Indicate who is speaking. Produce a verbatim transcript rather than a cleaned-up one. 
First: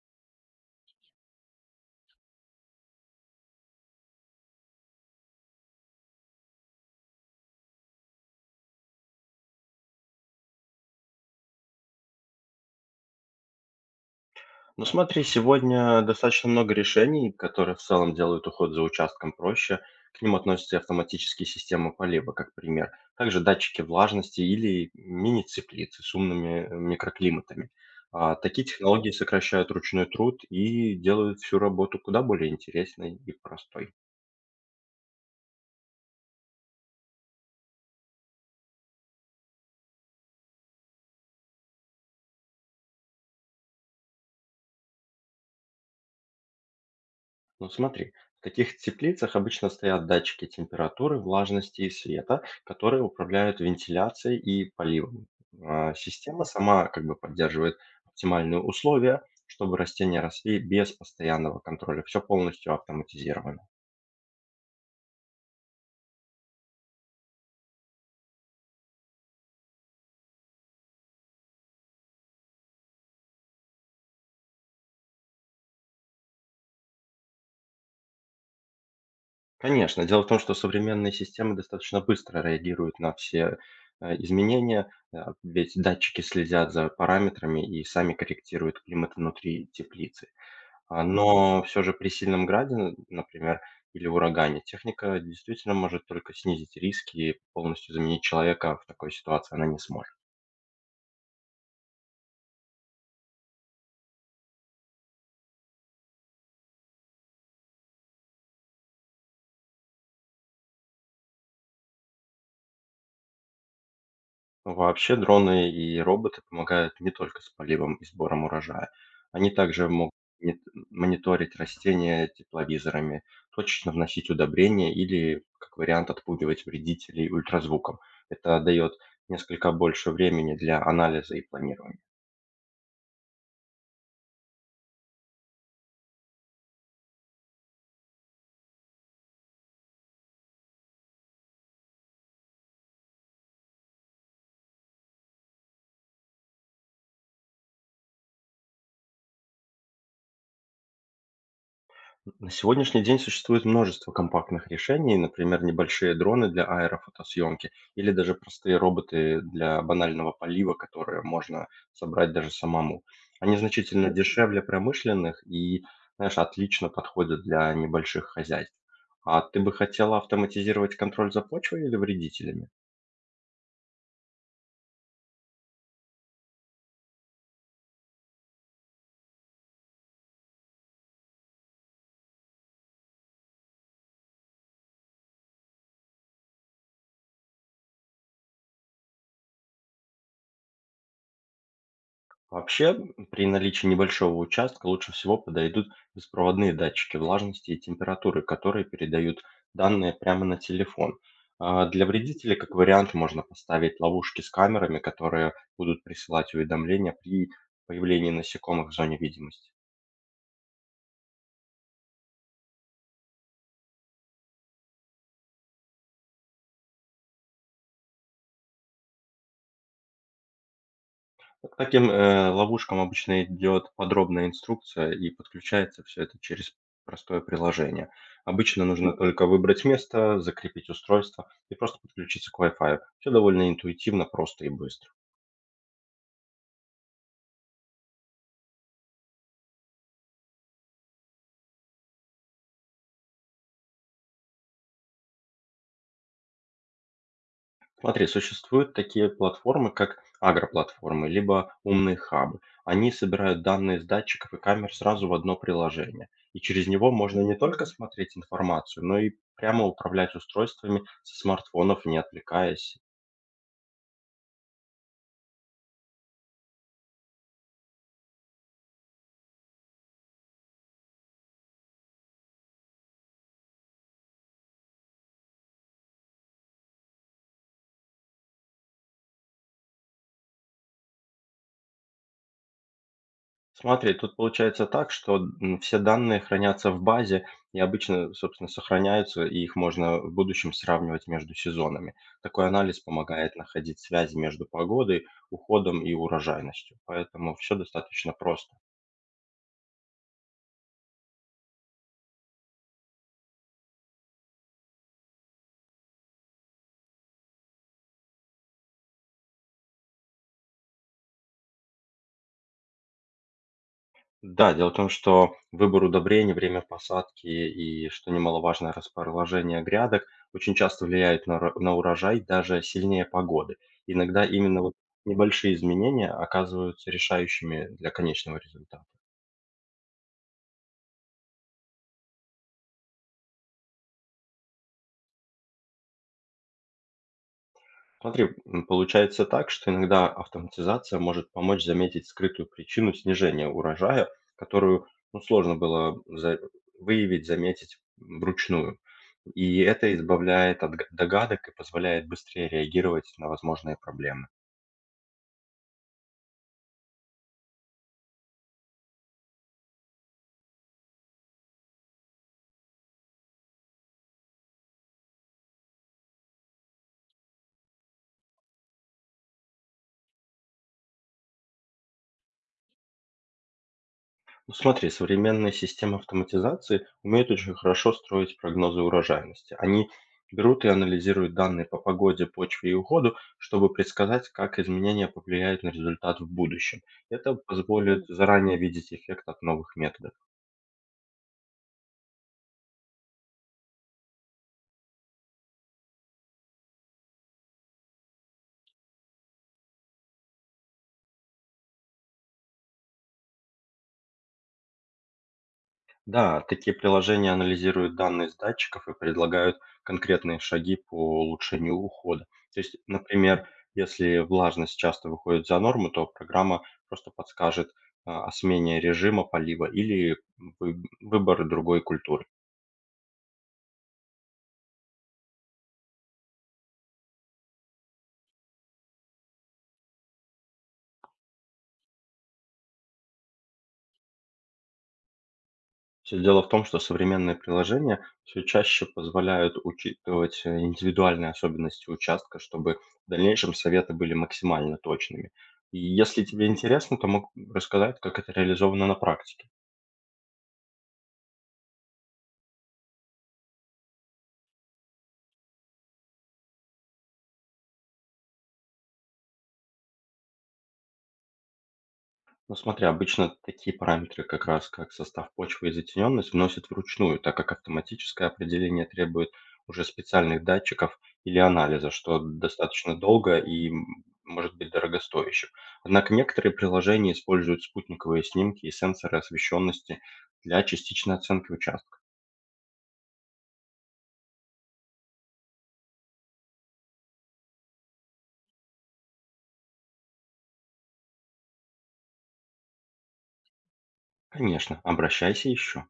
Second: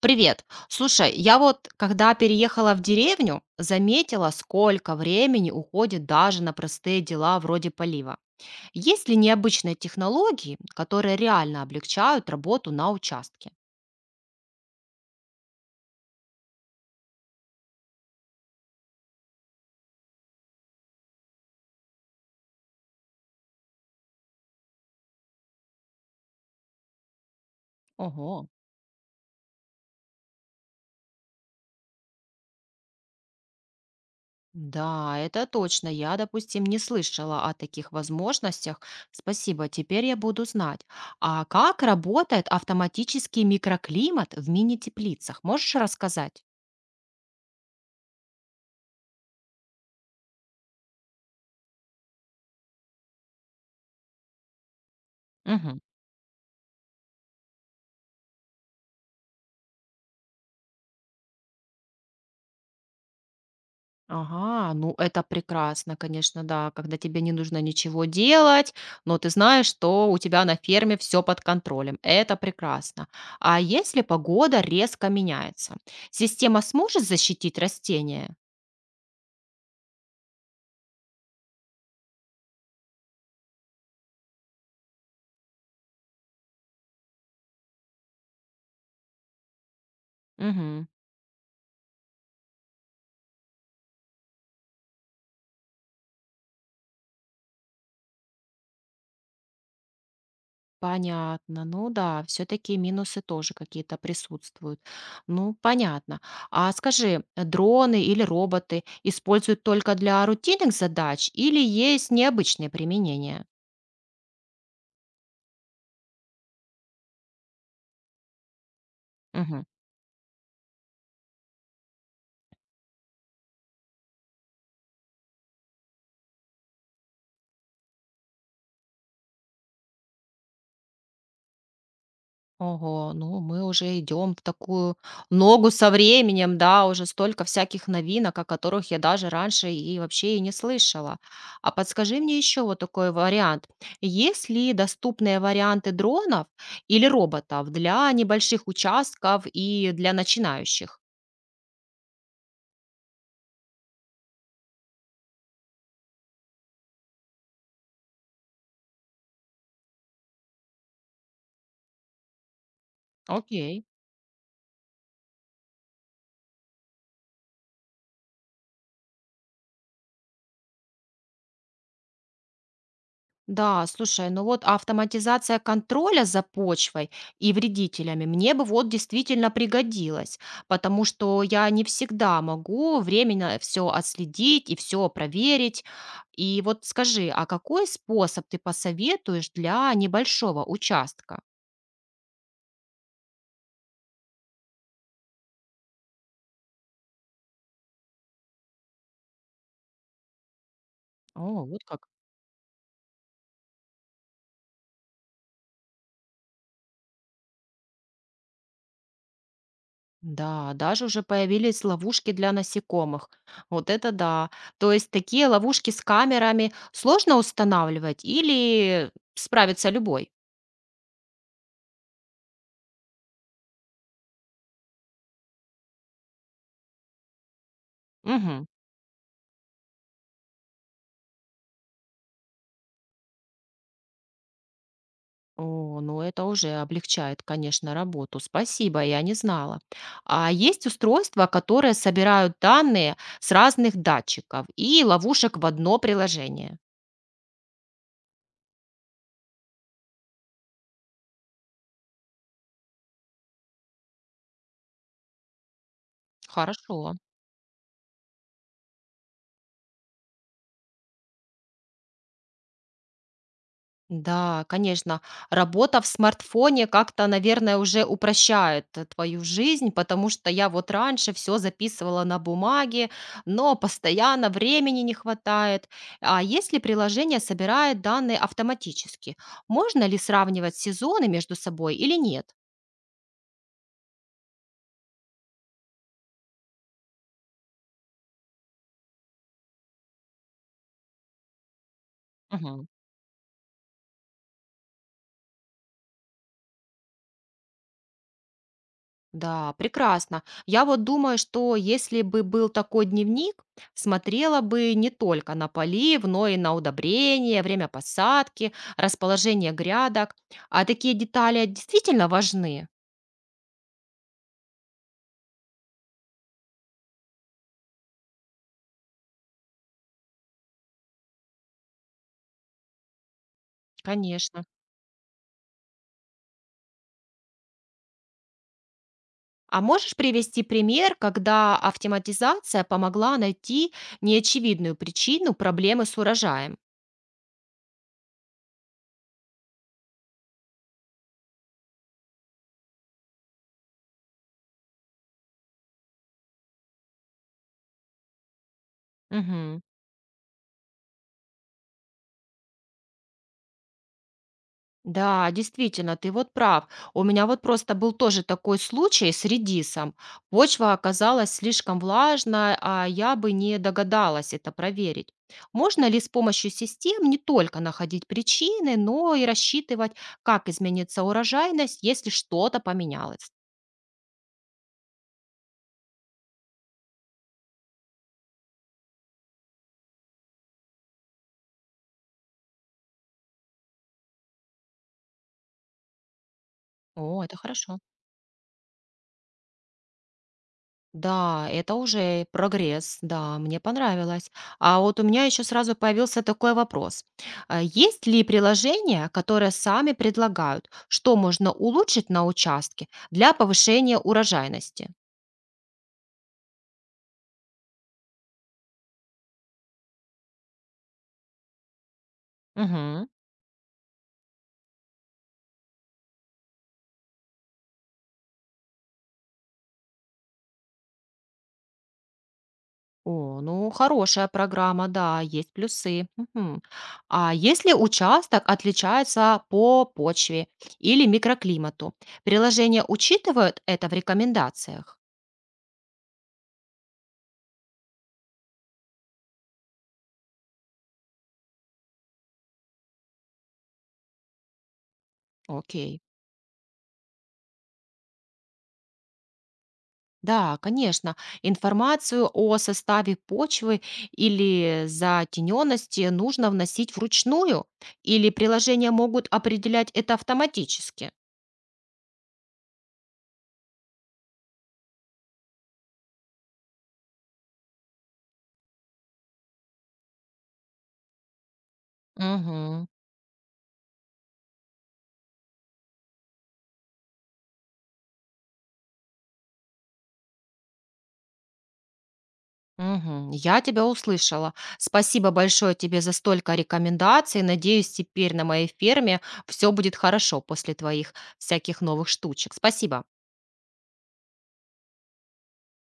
Speaker 1: Привет. Слушай, я вот, когда переехала в деревню, заметила, сколько времени уходит даже на простые дела вроде полива. Есть ли необычные технологии, которые реально облегчают работу на участке?
Speaker 2: Ну смотри, сегодня достаточно много решений, которые в целом делают уход за участком проще. К ним относятся и автоматические системы полива, как пример. Также датчики влажности или мини-теплицы с умными э, микроклиматами. А,
Speaker 1: Ого.
Speaker 2: такие технологии сокращают ручной труд и делают всю работу куда более интересной и простой.
Speaker 1: Да, это точно. Я, допустим, не слышала о таких возможностях. Спасибо, теперь я буду знать. А как работает автоматический микроклимат в мини-теплицах? Можешь рассказать?
Speaker 2: Ну смотри, в таких теплицах обычно стоят датчики температуры, влажности и света, которые управляют вентиляцией и поливом. А, Система сама как бы поддерживает оптимальные условия, чтобы растения росли без постоянного контроля. Все полностью автоматизировано.
Speaker 1: Ага, ну это прекрасно, конечно, да, когда тебе не нужно ничего делать, но ты знаешь, что у тебя на ферме все под контролем. Это прекрасно. А если погода резко меняется, система сможет защитить растения?
Speaker 2: Конечно, дело в том, что современные системы достаточно быстро реагируют на все э, изменения, э, ведь датчики следят за параметрами и сами корректируют климат внутри теплицы.
Speaker 1: Мгм,
Speaker 2: А, но все же при сильном граде, н например, или урагане, техника действительно может только снизить риски, и полностью заменить человека в такой ситуации она не сможет.
Speaker 1: понятно. Ну да, все-таки минусы тоже какие-то присутствуют. Ну, понятно. А скажи, э, дроны или роботы используют только для рутинных задач или есть необычные применения?
Speaker 2: Вообще дроны и роботы помогают не только с поливом и сбором урожая. Они также могут мит мониторить растения тепловизорами, точечно вносить удобрения или, как вариант, отпугивать вредителей ультразвуком. Это дает несколько больше времени для анализа и планирования.
Speaker 1: Ого, ну мы уже идем в такую ногу со временем, да, уже столько всяких новинок, о которых я даже раньше и вообще и не слышала. А подскажи мне еще вот такой вариант. Есть ли доступные варианты дронов или роботов для небольших участков и для начинающих?
Speaker 2: На сегодняшний день существует множество компактных решений, например, небольшие дроны для аэрофотосъемки или даже простые роботы для банального полива, которые можно собрать даже самому. Они
Speaker 1: Окей.
Speaker 2: значительно дешевле промышленных и, знаешь, отлично подходят для небольших хозяйств. А ты бы хотела автоматизировать контроль за почвой или вредителями?
Speaker 1: Да, слушай, ну вот автоматизация контроля за почвой и вредителями мне бы вот действительно пригодилась, потому что я не всегда могу временно все отследить и все проверить. И вот скажи, а какой способ ты посоветуешь для небольшого участка?
Speaker 2: Вообще, при наличии небольшого участка лучше всего подойдут беспроводные датчики влажности и температуры, которые передают данные прямо на телефон.
Speaker 1: О,
Speaker 2: А,
Speaker 1: вот
Speaker 2: Для
Speaker 1: как.
Speaker 2: вредителей, как вариант, можно поставить ловушки с камерами, которые будут присылать уведомления при появлении насекомых в зоне видимости.
Speaker 1: Да, даже уже появились ловушки для насекомых. Вот это да. То есть такие ловушки с камерами сложно устанавливать или справится любой?
Speaker 2: К таким, э, ловушкам обычно идет подробная инструкция, и подключается все это через простое приложение.
Speaker 1: Мгм.
Speaker 2: Обычно нужно только выбрать место, закрепить устройство и просто подключиться к Wi-Fi. Все довольно интуитивно, просто и быстро.
Speaker 1: О, ну это уже облегчает, конечно, работу. Спасибо, я не знала. А есть устройства, которые собирают данные с разных датчиков и ловушек в одно приложение.
Speaker 2: Смотри, существуют такие платформы, как агроплатформы, либо умные хабы. Они собирают данные с датчиков и камер сразу в одно приложение. И через него
Speaker 1: Хорошо.
Speaker 2: можно не только смотреть информацию, но и прямо управлять устройствами со смартфонов, не отвлекаясь.
Speaker 1: Да, конечно. Работа в смартфоне как-то, наверное, уже упрощает э, твою жизнь, потому что я вот раньше все записывала на бумаге, но постоянно времени не хватает. А если приложение собирает данные автоматически, можно ли сравнивать сезоны между собой или нет?
Speaker 2: Смотри, тут получается так, что, м, все данные хранятся в базе и обычно, собственно, сохраняются, и их можно в будущем сравнивать между сезонами. Такой анализ помогает находить связи между погодой, уходом и урожайностью, поэтому все достаточно просто.
Speaker 1: Да, прекрасно. Я вот думаю, что если бы был такой дневник, смотрела бы не только на полив, но и на удобрение, время посадки, расположение грядок. А такие детали действительно важны,
Speaker 2: Да, дело в том, что выбор удобрений, время посадки и, что немаловажно, расположение грядок очень часто влияют на ра на урожай даже сильнее погоды. Иногда
Speaker 1: конечно.
Speaker 2: именно вот небольшие изменения оказываются решающими для конечного результата.
Speaker 1: А можешь привести пример, когда автоматизация помогла найти неочевидную причину проблемы с урожаем?
Speaker 2: Смотри, м, получается так, что иногда автоматизация может помочь заметить скрытую причину снижения урожая, которую, ну, сложно было за- выявить, заметить вручную. И это избавляет от г- догадок и позволяет быстрее реагировать на возможные проблемы.
Speaker 1: Да, действительно, ты вот прав. У меня вот просто был тоже такой случай с редисом. Почва оказалась слишком влажная, а я бы не догадалась это проверить. Можно ли с помощью систем не только находить причины, но и рассчитывать, как изменится урожайность, если что-то поменялось?
Speaker 2: Ну, смотри, современные системы автоматизации умеют очень хорошо строить прогнозы урожайности. Они берут и анализируют данные по погоде, почве и уходу, чтобы предсказать, как изменения повлияют на результат в будущем.
Speaker 1: О,
Speaker 2: Это
Speaker 1: это хорошо.
Speaker 2: позволит заранее видеть эффект от новых методов.
Speaker 1: Да, это уже прогресс, да, мне понравилось. А вот у меня еще сразу появился такой вопрос. А есть ли приложения, которые сами предлагают, что можно улучшить на участке для повышения урожайности?
Speaker 2: Да, такие приложения анализируют данные с датчиков и предлагают конкретные шаги по улучшению ухода. То есть,
Speaker 1: Мгм.
Speaker 2: например, если влажность часто выходит за норму, то программа просто подскажет а, о смене режима полива или вы- выбор другой культуры.
Speaker 1: О, ну хорошая программа, да, есть плюсы. Мгм. А если участок отличается по почве или микроклимату, приложения учитывают это в рекомендациях?
Speaker 2: Все дело в том, что современные приложения все чаще позволяют учитывать э, индивидуальные особенности участка, чтобы в дальнейшем советы были максимально точными. И
Speaker 1: Окей.
Speaker 2: если тебе интересно, то могу рассказать, как это реализовано на практике.
Speaker 1: Да, конечно. Информацию о составе почвы или затененности нужно вносить вручную, или приложения могут определять это автоматически.
Speaker 2: Ну смотри, обычно такие параметры, как раз как состав почвы и затененность, вносят вручную, так как автоматическое определение требует уже специальных датчиков или анализа, что
Speaker 1: Мгм.
Speaker 2: достаточно долго и м, может быть дорогостоящим. Однако некоторые приложения используют спутниковые снимки и сенсоры освещенности для частичной оценки участка.
Speaker 1: Мгм. Я тебя услышала. Спасибо большое тебе за столько рекомендаций. Надеюсь, теперь на моей ферме все будет хорошо после твоих всяких новых штучек. Спасибо.
Speaker 2: Конечно, обращайся еще.